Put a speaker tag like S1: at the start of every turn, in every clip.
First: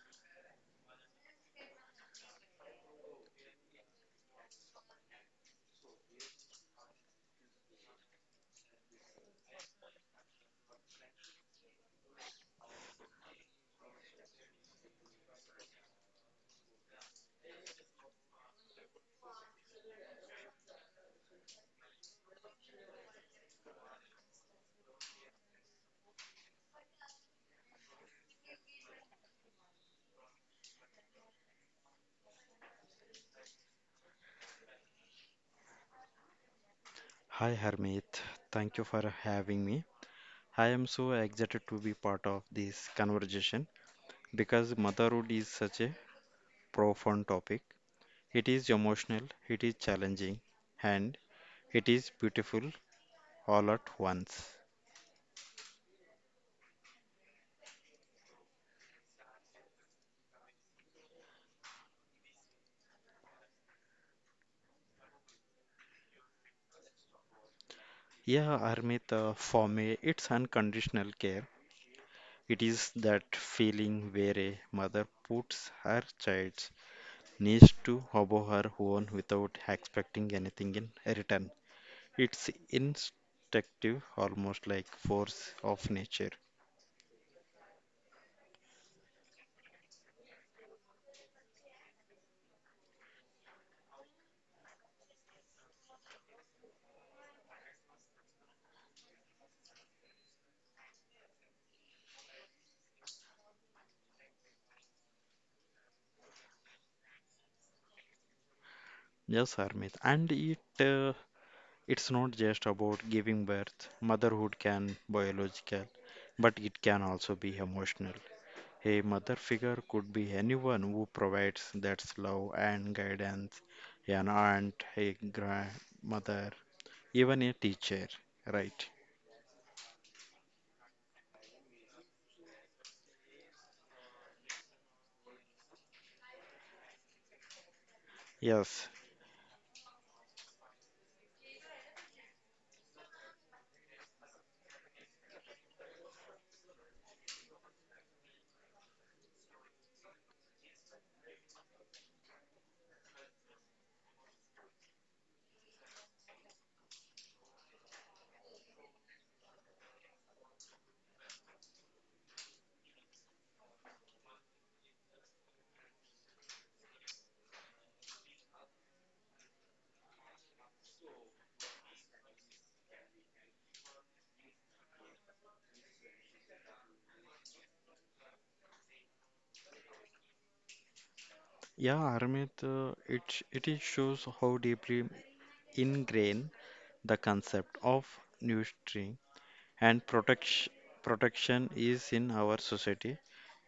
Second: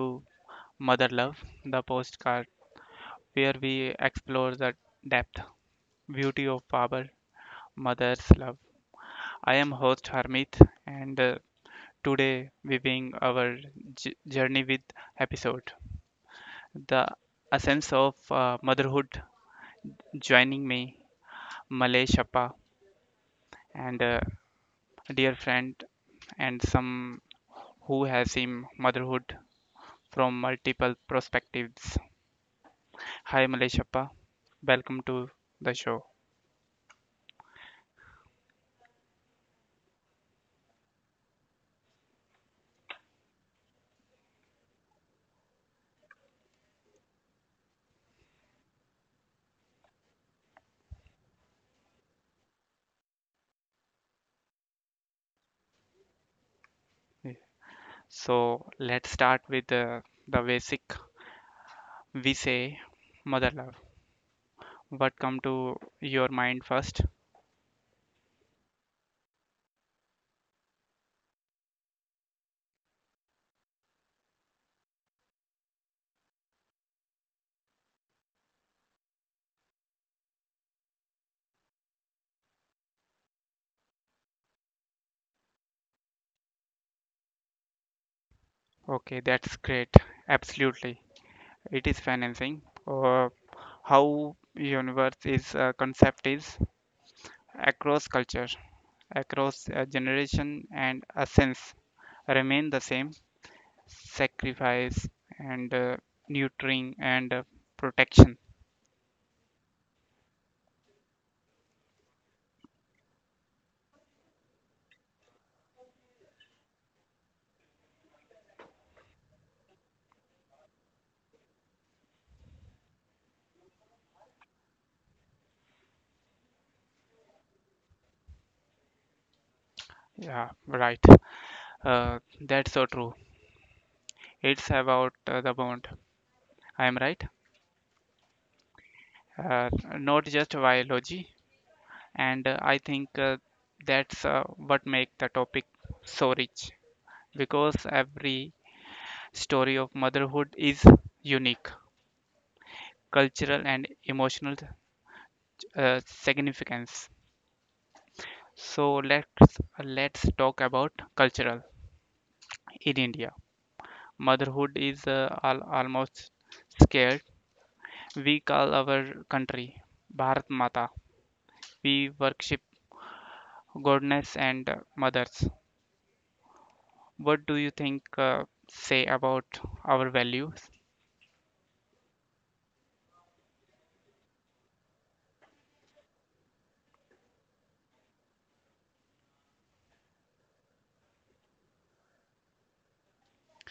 S1: to Mother Love, the postcard where we explore the depth, beauty of our mother's love. I am host Harmit and today we bring our journey with episode The Essence of Motherhood. Joining me, Malay Shappa and dear friend and some who has seen motherhood from multiple perspectives. Hi Maleshappa, welcome to the show.
S2: Hi Harmeet, thank you for having me. I am so excited to be part of this conversation because motherhood is such a profound topic. It is emotional, it is challenging, and it is beautiful all at once.
S1: Yeah. So let's start with the basic. We say mother love. What come to your mind first?
S2: Yeah, Harmeet, for me, it's unconditional care. It is that feeling where a mother puts her child's needs to above her own without expecting anything in return. It's instinctive, almost like force of nature.
S1: Okay, that's great. Absolutely, it is financing. Or how universe is concept is across culture, across generation and a sense remain the same. Sacrifice and nurturing and protection.
S2: Yes, Harmit. And it's not just about giving birth. Motherhood can biological, but it can also be emotional. A mother figure could be anyone who provides that love and guidance, an aunt, a grandmother, even a teacher, right?
S1: Yeah, right. That's so true. It's about the bond. I am right.
S2: Yes.
S1: Uh, Not just biology. And I think that's what makes the topic so rich because every story of motherhood is unique, cultural and emotional significance. So let's talk about cultural in India. Motherhood is almost scared. We call our country Bharat Mata. We worship goddess and mothers. What do you think say about our values?
S2: Yeah, Armit. It is shows how deeply ingrained the concept of nurturing and protection is in our society,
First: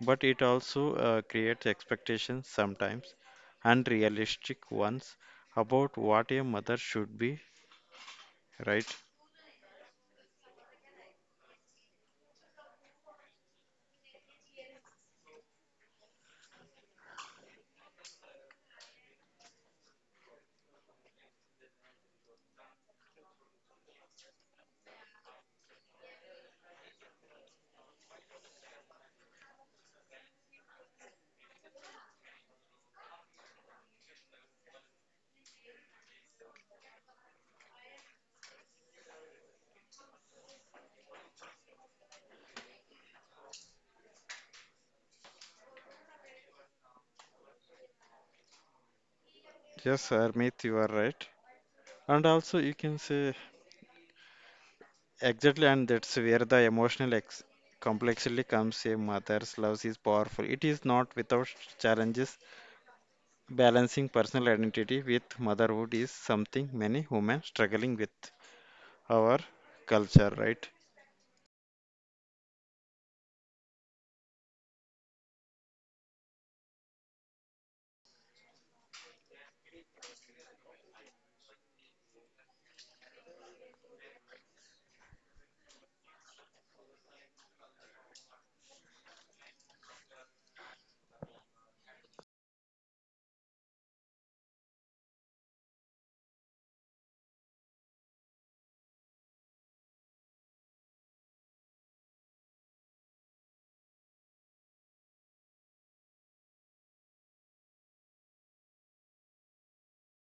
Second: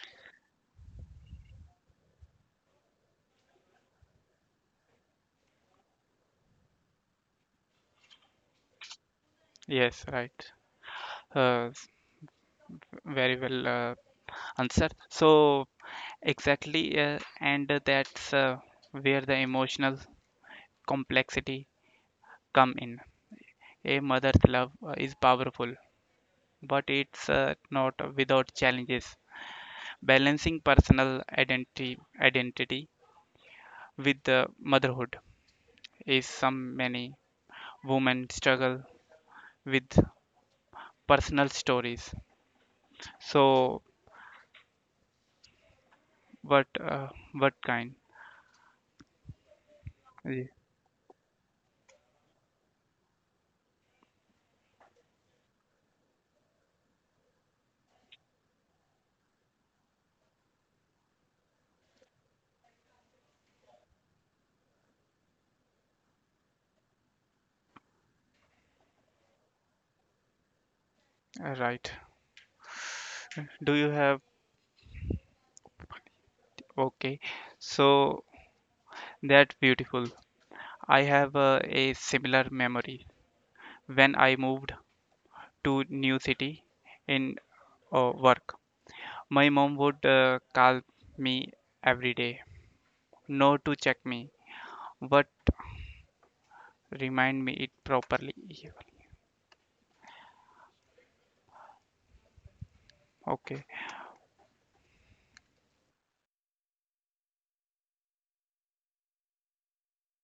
S2: but it also creates expectations sometimes unrealistic ones about what a mother should be, right?
S1: Yes, right. Uh, s- very well answered. So exactly, and that's where the emotional complexity come in. A mother's love is powerful, but it's not without challenges. Balancing personal identity with the motherhood is some many women struggle with personal stories. So, what uh, what kind?
S2: Yes,
S1: Yeah,
S2: Armit, you are right. And also, you can say exactly, and that's where the emotional ex complexity comes. A mother's love is powerful. It is not without challenges. Balancing personal identity with motherhood is something many women struggling with our culture, right?
S1: right. Do you have? Okay. So that's beautiful. I have a similar memory when I moved to new city in work. My mom would call me every day, no to check me, but remind me it properly. Okay.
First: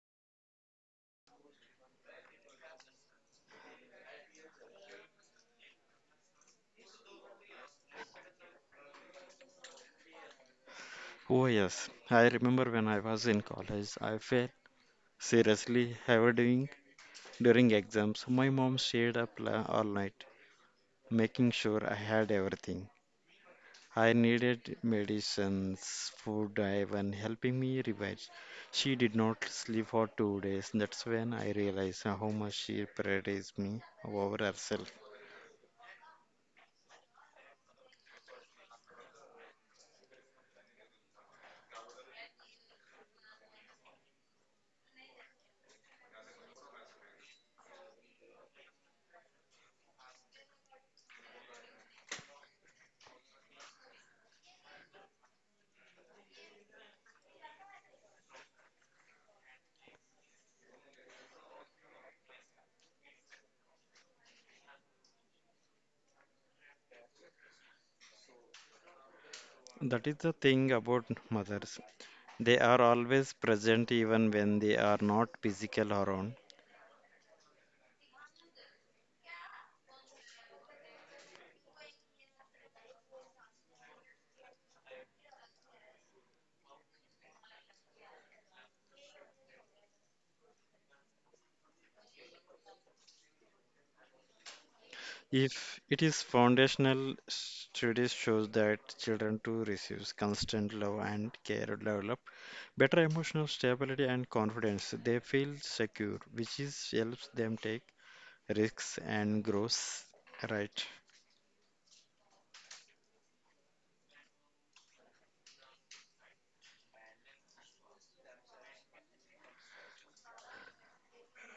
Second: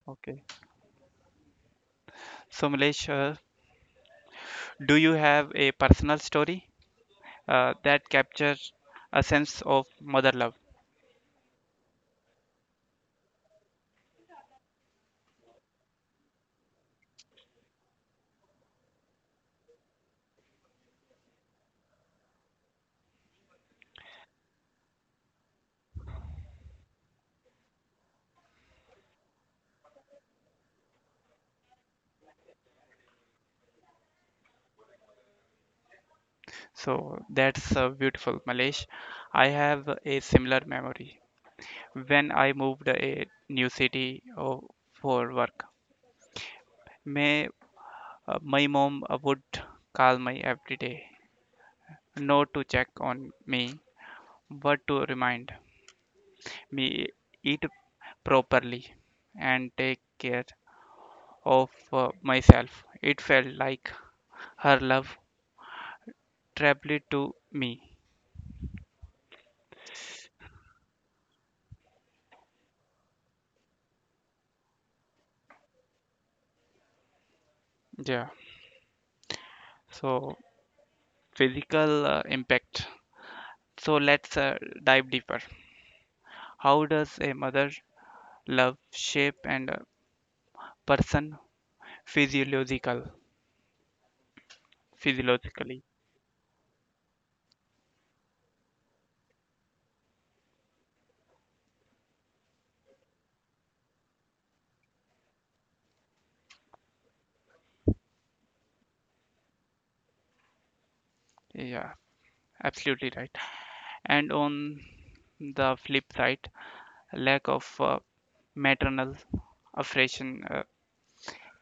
S1: Okay. So Milesh, do you have a personal story that captures a sense of mother love.
S2: Oh yes, I remember when I was in college, I felt seriously overdoing during exams. My mom stayed up all night, making sure I had everything. I needed medicines, food, even helping me revise. She did not sleep for 2 days. That's when I realized how much she prioritized me over herself.
S1: So that's beautiful, Malesh. I have a similar memory when I moved a new city for work. May, my mom would call me every day, not to check on me, but to remind me eat properly and take care of myself. It felt like her love traveled to me.
S2: That is the thing about mothers. They are always present even when they are not physical around.
S1: Yeah. So physical impact. So let's dive deeper. How does a mother love shape and a person physiological physiologically?
S2: If it is foundational, studies shows that children who receive constant love and care develop better emotional stability and confidence. They feel secure, which is helps them take risks and grows. Right.
S1: Yeah, absolutely right. And on the flip side, lack of maternal affection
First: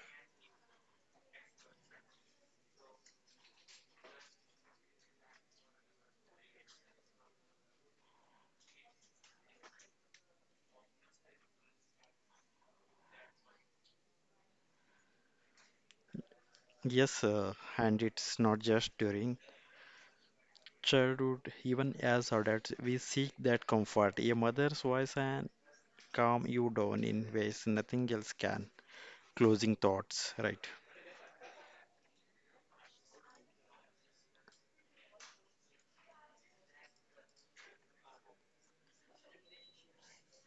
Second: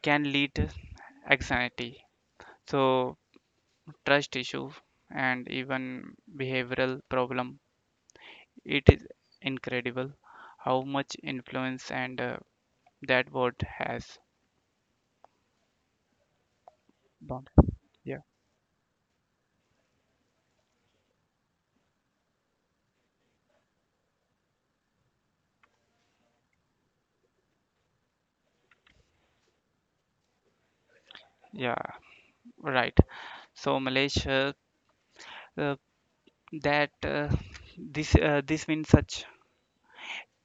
S1: can lead to anxiety. So trust issue and even behavioral problem. It is incredible how much influence and that word has
S2: Yes,
S1: Bomb.
S2: and
S1: Yeah.
S2: it's not just during childhood, even as adults, we seek that comfort. A mother's voice can calm you down in ways nothing else can. Closing thoughts, right?
S1: Yeah, right. So Malaysia, uh, that this this means such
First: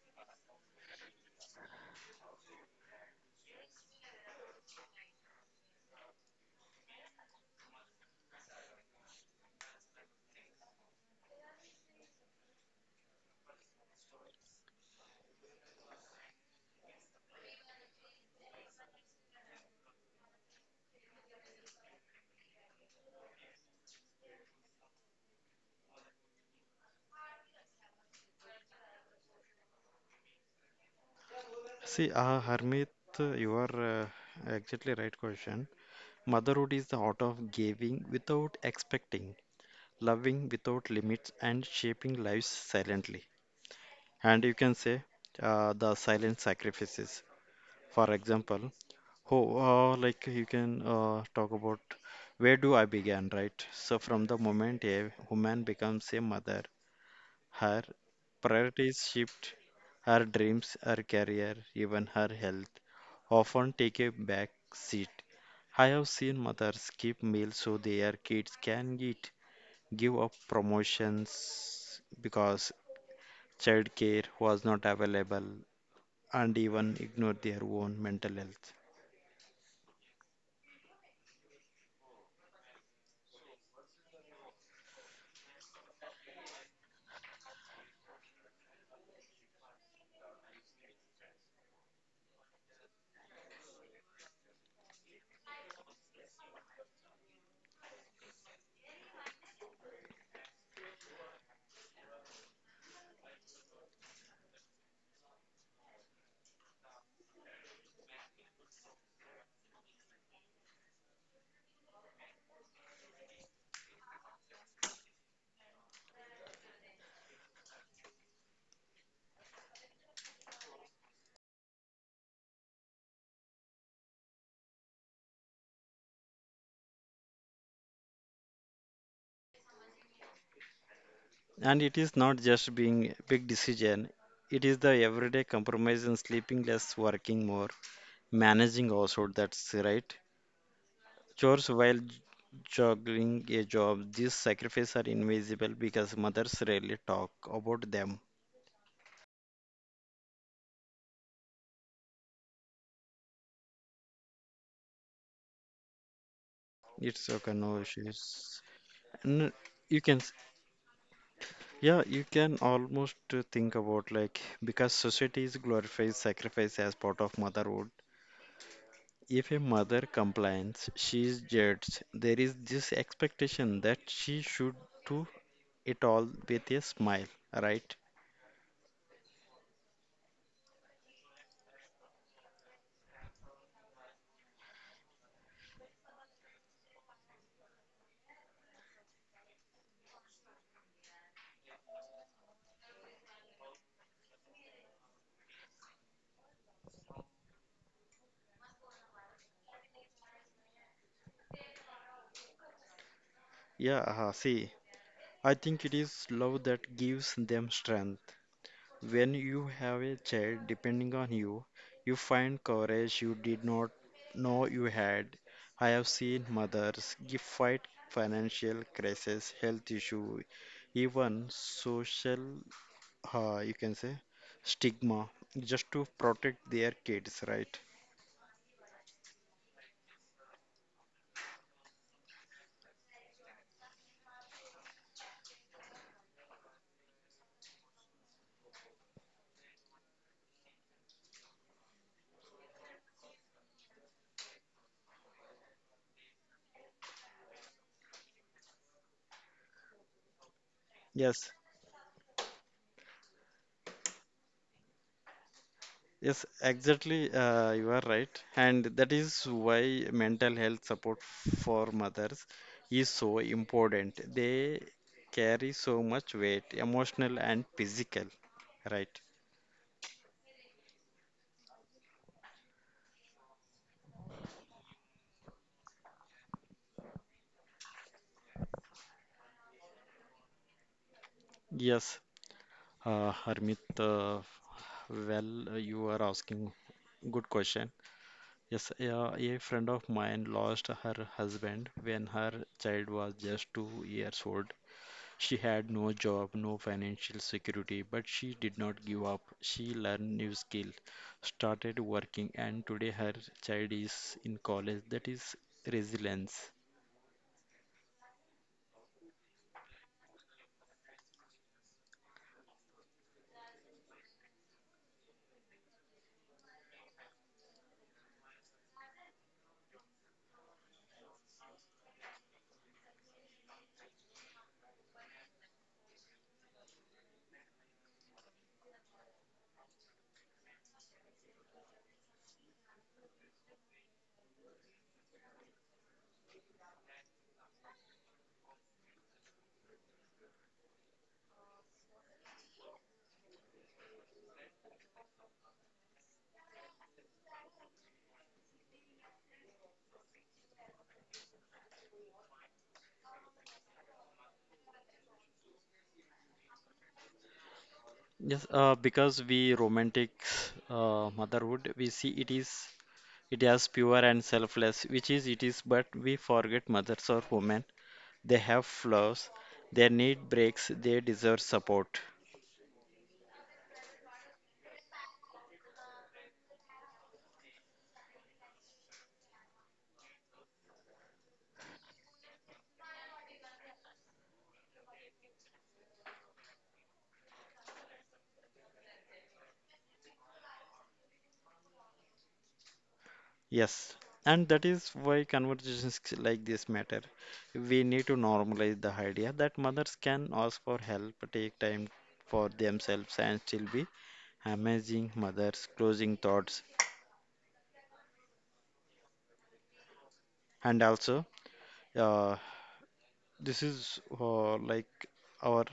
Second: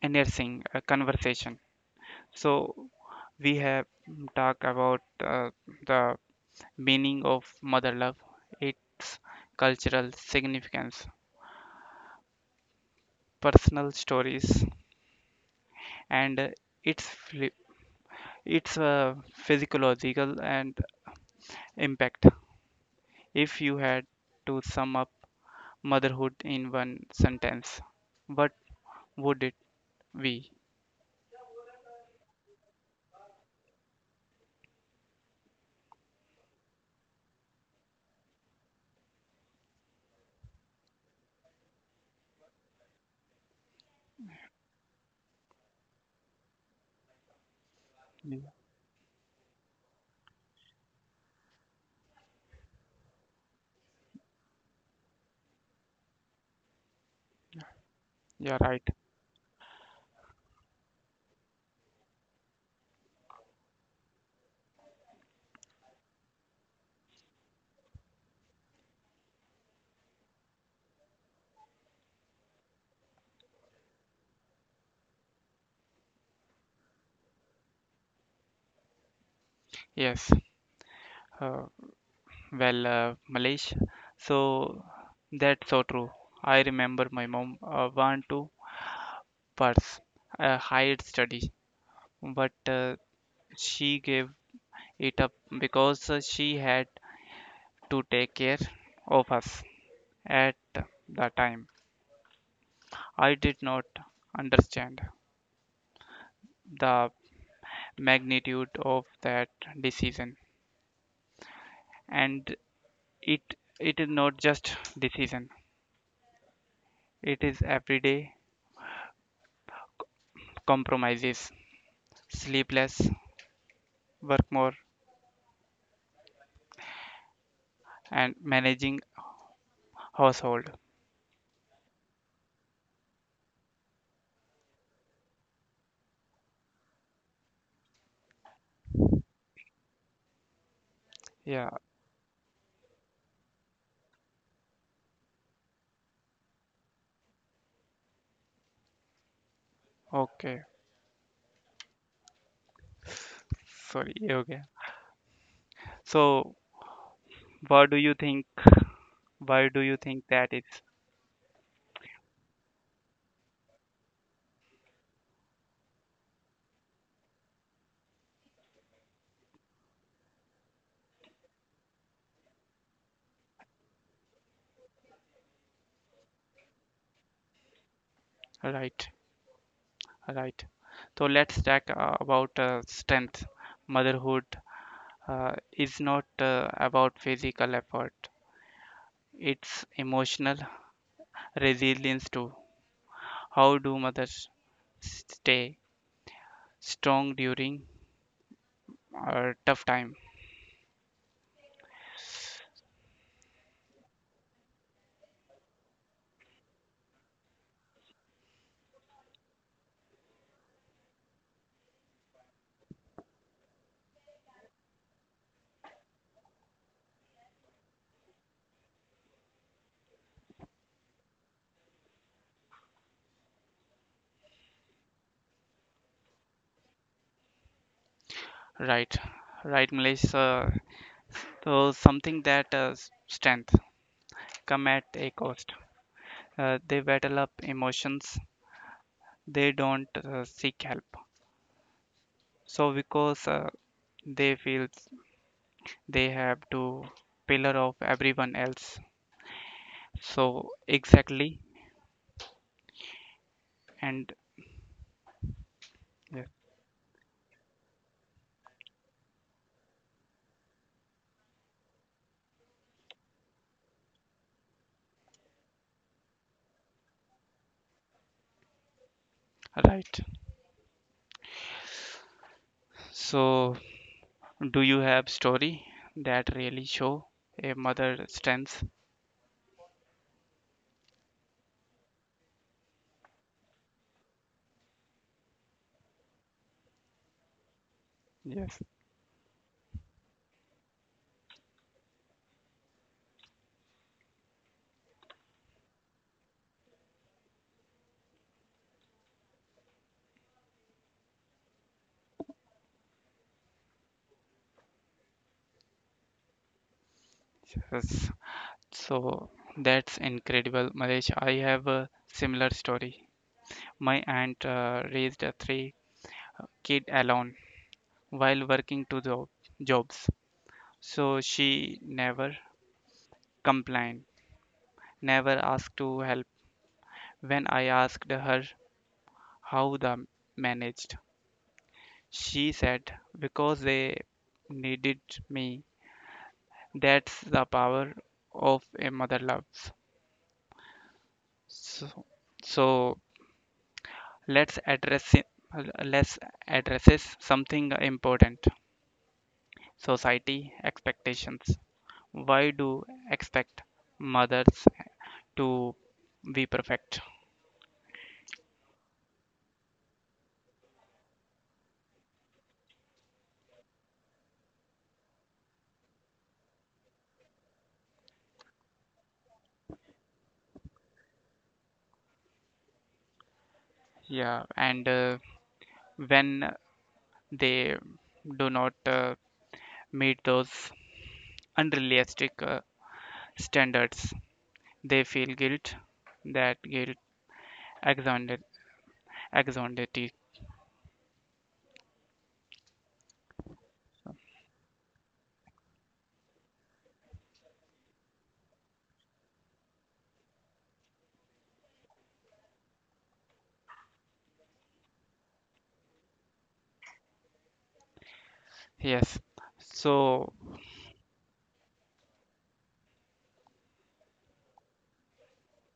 S1: enhancing conversation. So we have talked about the meaning of mother love, its cultural significance, personal stories, and uh, its phy- its uh, physiological and impact. If you had to sum up motherhood in one sentence, what would it be?
S2: See, Harmit, you are uh, exactly right question. Motherhood is the art of giving without expecting, loving without limits, and shaping lives silently. And you can say the silent sacrifices. For
S1: Y-
S2: example, oh, like you can talk about where do I begin, right? So from the moment a woman becomes a mother, her
S1: You're right.
S2: priorities shift, her dreams, her career, even her health often take a back seat. I have seen mothers skip meals so their kids can eat, give up promotions because childcare was not available, and even ignore their own mental health.
S1: Yes. Uh, well, Malesh, so that's so true. I remember my mom want to pursue a higher study, but she gave it up because she had to take care of us at the time. I did not understand the magnitude of that decision, and it it is not just decision, it is everyday compromises, sleepless, work more, and managing household.
S2: And it is not just being big decision, it is the everyday compromise in sleeping less, working more, managing also, that's right.
S1: Yeah.
S2: Chores while juggling a job, these sacrifices are invisible because mothers rarely talk about them.
S1: Okay, sorry. Okay. So
S2: It's okay, no
S1: what do you think,
S2: issues. And
S1: why do you
S2: you can,
S1: think that is?
S2: yeah, you can almost think about like because society is glorifies sacrifice as part of motherhood. If a mother complains, she is judged. There is this expectation that she should do it all with a smile, right?
S1: Right, right. So let's talk about strength. Motherhood is not about physical effort, it's emotional resilience too. How do mothers stay strong during a tough time?
S2: Yeah, see, I think it is love that gives them strength. When you have a child depending on you, you find courage you did not know you had. I have seen mothers give fight financial crisis, health issue, even social you can say stigma just to protect their kids, right?
S1: Right, right, Malaysia. So something that strength come at a cost. They battle up emotions. They don't seek help. So because they feel they have to pillar of everyone else. So
S2: Yes,
S1: exactly and
S2: yes,
S1: yeah,
S2: exactly, you are right, and that is why mental health support for mothers is so important. They carry so much weight emotional and physical, right?
S1: right. So do you have story that really show a mother strength?
S2: Yes, Harmit, well, you are asking good question.
S1: Yes.
S2: Yes, a friend of mine lost her husband when her child was just 2 years old. She had no job, no financial security, but she did not give up. She learned new skills, started working, and today her child is in college. That is resilience.
S1: Yes. So that's incredible, Malaysia. I have a similar story. My aunt raised a three kid alone while working jobs. So she never complained, never asked to help. When I asked her how they managed, she said, because they needed me. That's the power of a mother loves. So, so let's address it, let's addresses something important, society expectations. Why do expect mothers to be perfect?
S2: Yes, because we romantic motherhood, we see it is it as pure and selfless, which is it is, but we forget mothers or women. They have flaws, they need breaks, they deserve support.
S1: Yeah, and when they do not meet those unrealistic standards, they feel guilt. That guilt exonerated exonerated.
S2: Yes, and that is why conversations like this matter. We need to normalize the idea that mothers can ask for help, take time for themselves, and still be amazing mothers, closing thoughts.
S1: Yes. So
S2: And also, uh, this is like our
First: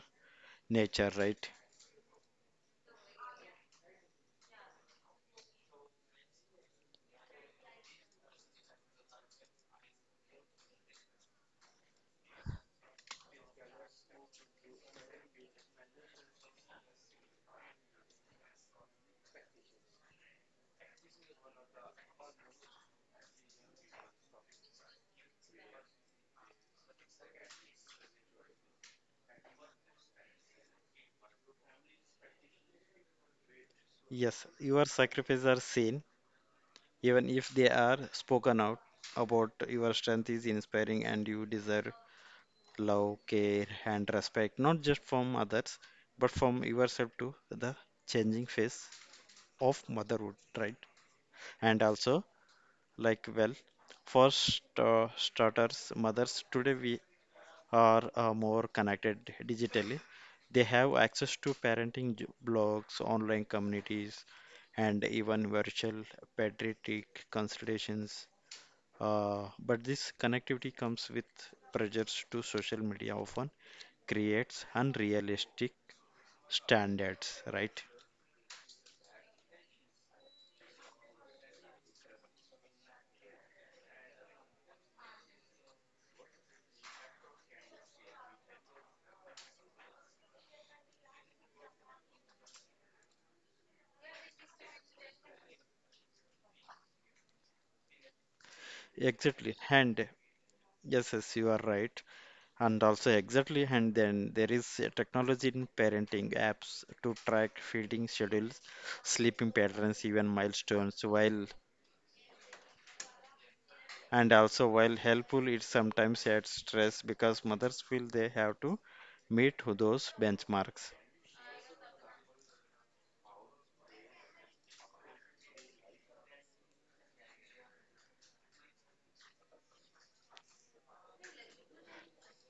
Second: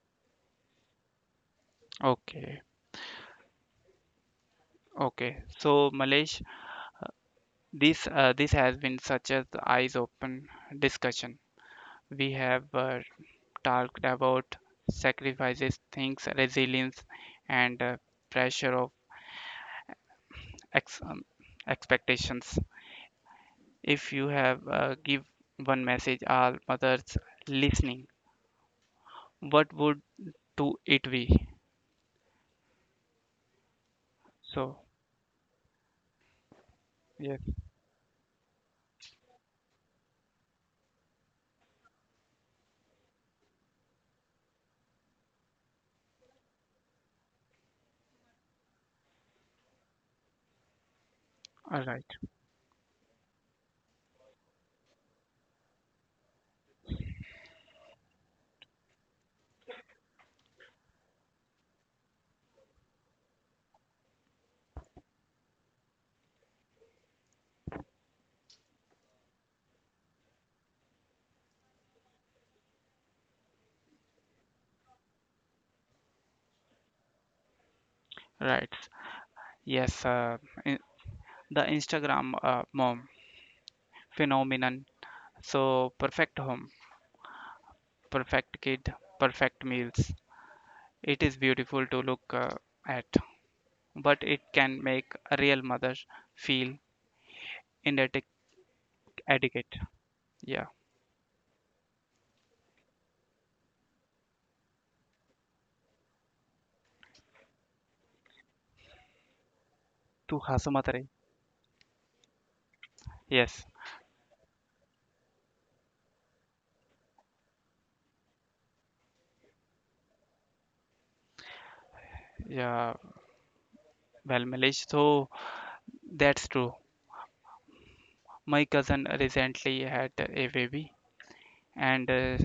S2: nature, right?
S1: okay, okay. So Malesh, this has been such an eyes open discussion. We have talked about sacrifices, things, resilience, and pressure of ex- um, expectations. If you have give one message all mothers listening, what would to it be?
S2: Yes,
S1: So
S2: your sacrifices are seen, even
S1: yes,
S2: if they are spoken out about. Your strength is inspiring, and you deserve love, care, and respect, not just from others, but from yourself to the changing face of motherhood, right? And
S1: all right,
S2: also, like, well, for starters, mothers today we are more connected digitally. They have access to parenting blogs, online communities, and even virtual pediatric consultations. But this connectivity comes with pressures to social media often creates unrealistic standards, right?
S1: right, yes. In- the Instagram mom phenomenon. So perfect home, perfect kid, perfect meals. It is beautiful to look at, but it can make a real mother feel inadequate.
S2: Exactly. And
S1: Yeah.
S2: yes, yes, you are right. And also exactly, and then there is a technology in parenting apps to track feeding schedules, sleeping patterns, even
S1: तू हंस मत
S2: milestones.
S1: रही.
S2: While
S1: Yes.
S2: and also while helpful, it sometimes adds stress because mothers feel they have to meet those benchmarks.
S1: Yeah. Well, Milish, so that's true. My cousin recently had a baby, and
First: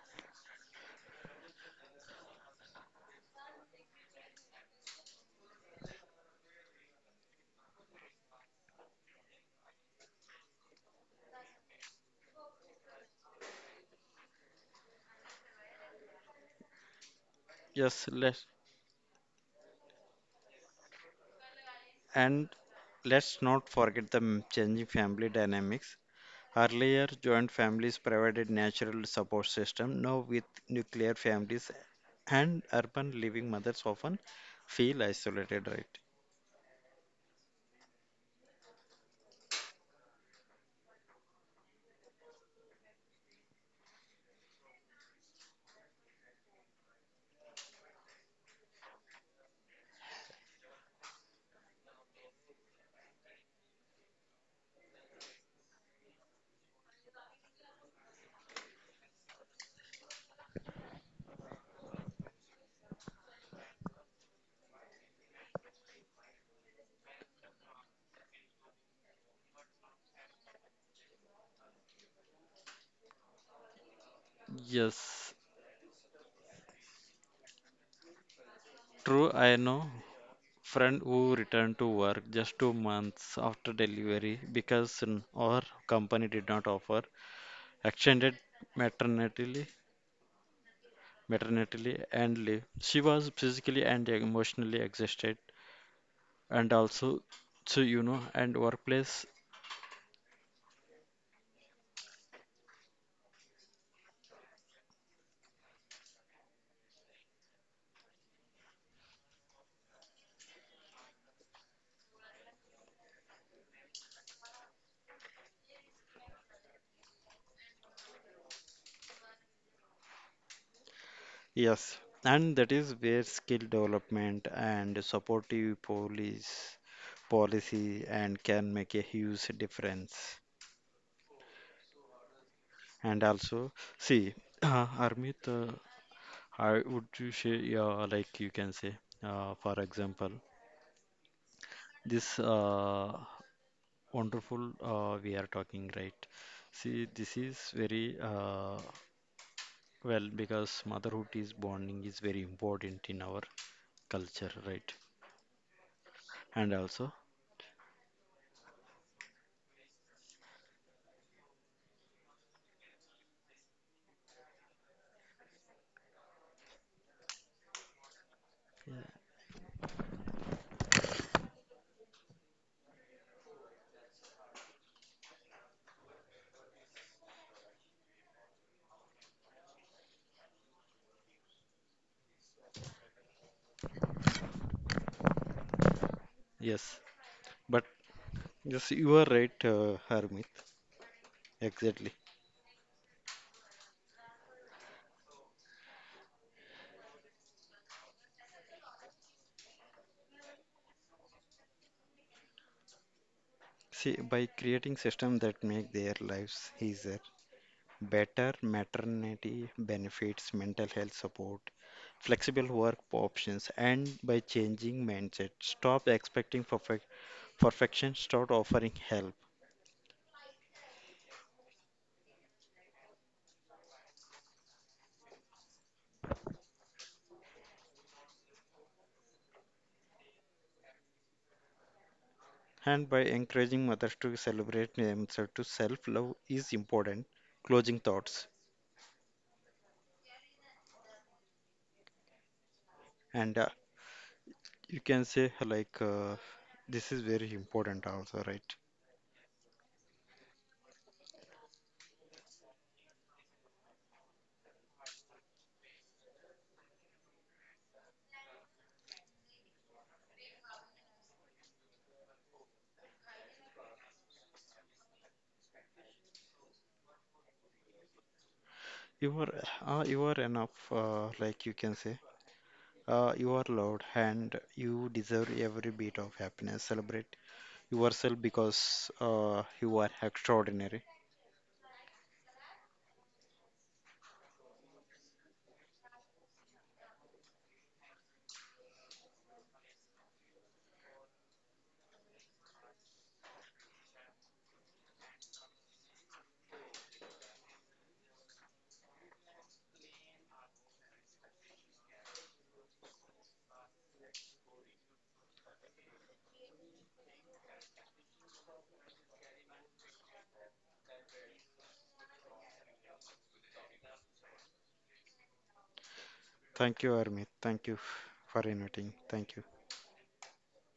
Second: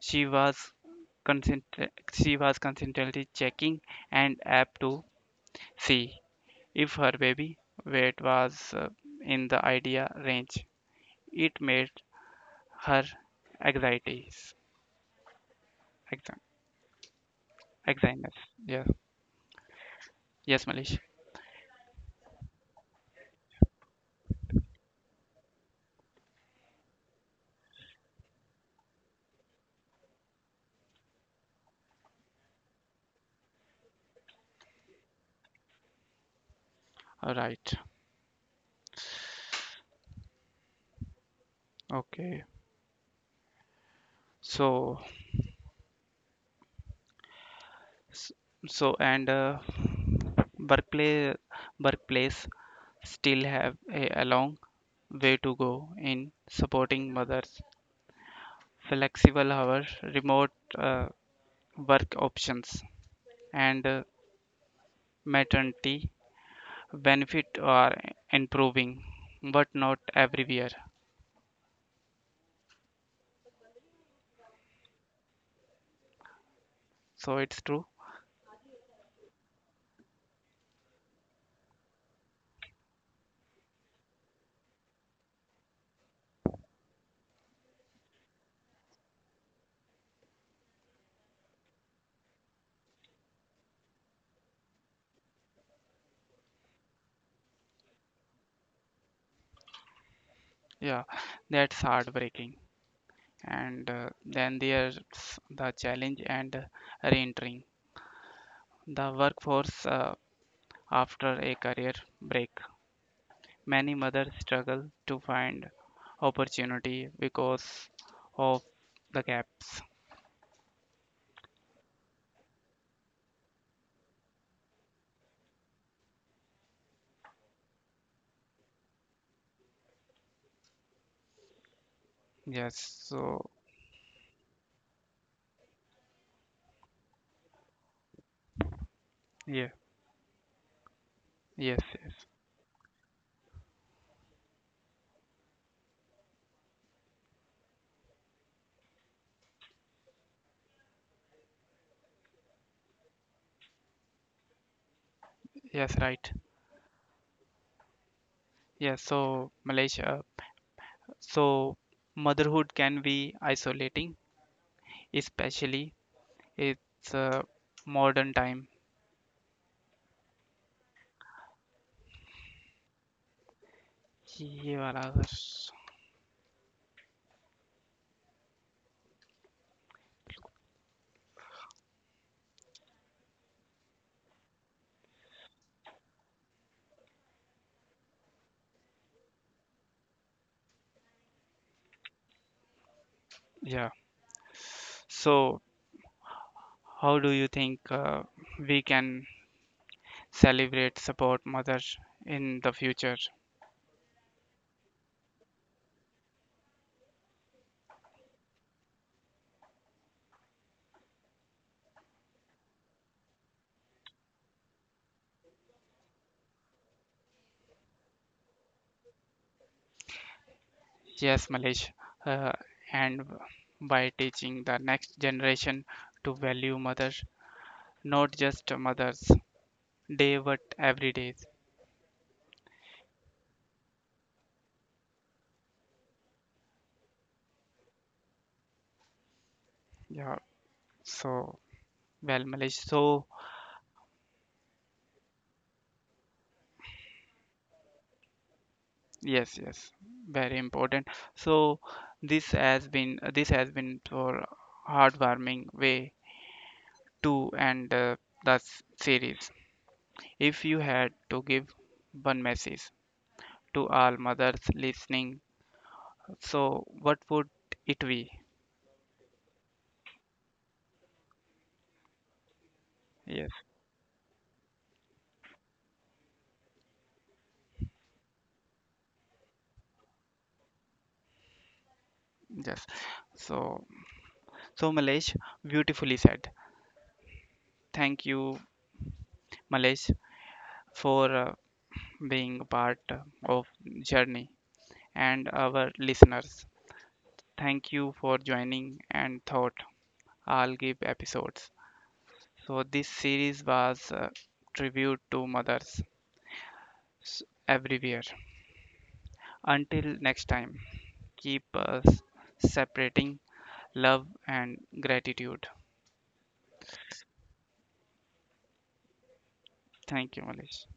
S1: she was she was constantly checking an app to see if her baby weight was in the ideal range. It made her anxieties. Exa-
S2: Yes,
S1: Exynos.
S2: let
S1: Yeah. Yes, Malish.
S2: and let's not forget the changing family dynamics. Earlier, joint families provided natural support system. Now, with nuclear families and urban living, mothers often feel isolated. Right?
S1: All right. Okay. So, s- so and Berkeley, Berkeleys still have a long way to go in supporting mothers, flexible hours, remote uh, work options, and maternity benefit are improving, but not everywhere.
S2: Yes,
S1: So it's true.
S2: true. I know friend who returned to work just 2 months after delivery because our company did not offer extended maternity maternity and leave. She was physically and emotionally exhausted, and also, so you know, and workplace.
S1: Yeah, that's heartbreaking. And then there's the challenge and re-entering the workforce after a career break. Many mothers struggle to find opportunity because of the gaps.
S2: Yes, and that is where skill development and supportive police policy and can make a huge difference.
S1: Yes,
S2: And
S1: so
S2: also, see, Armit, I would you say, yeah, like you can say,
S1: yeah,
S2: for example,
S1: yes, yes,
S2: this wonderful we are talking, right? See, this is very well because motherhood is bonding is very important in our culture, right?
S1: yes, right.
S2: And also,
S1: Yes, so Malaysia, so motherhood can be isolating, especially it's modern time. ये वाला अगर-
S2: yes. But yes, you are right, Harmit. Exactly.
S1: Yeah. So how do you think we can celebrate support mothers in the future?
S2: See, by creating systems that make their lives easier, better maternity benefits, mental health support, flexible work options, and by changing mindset, stop expecting perfection, start offering help.
S1: Yes, Malesh, uh, and by teaching the next generation to value mothers, not just mothers day but every day.
S2: And by encouraging mothers to celebrate themselves to self-love is important. Closing thoughts.
S1: Yeah, so well, Malesh. So
S2: And you can say like this is very important also, right?
S1: yes, yes, very important. So this has been for heartwarming way two and the series. If you had to give one message to all mothers listening, so what would it be?
S2: You are you are enough, like you can say.
S1: Yes,
S2: You are loved and you deserve every bit of happiness. Celebrate yourself because you are extraordinary.
S1: yes. So, so Malesh, beautifully said. Thank you, Malesh, for being a part of journey and our listeners. Thank you for joining and thought. I'll give episodes. So this series was a tribute to mothers s- everywhere. Until next time, keep us separating love and gratitude.
S2: Thank you, Armit. Thank you for inviting. Thank you.
S1: Thank you, Malish.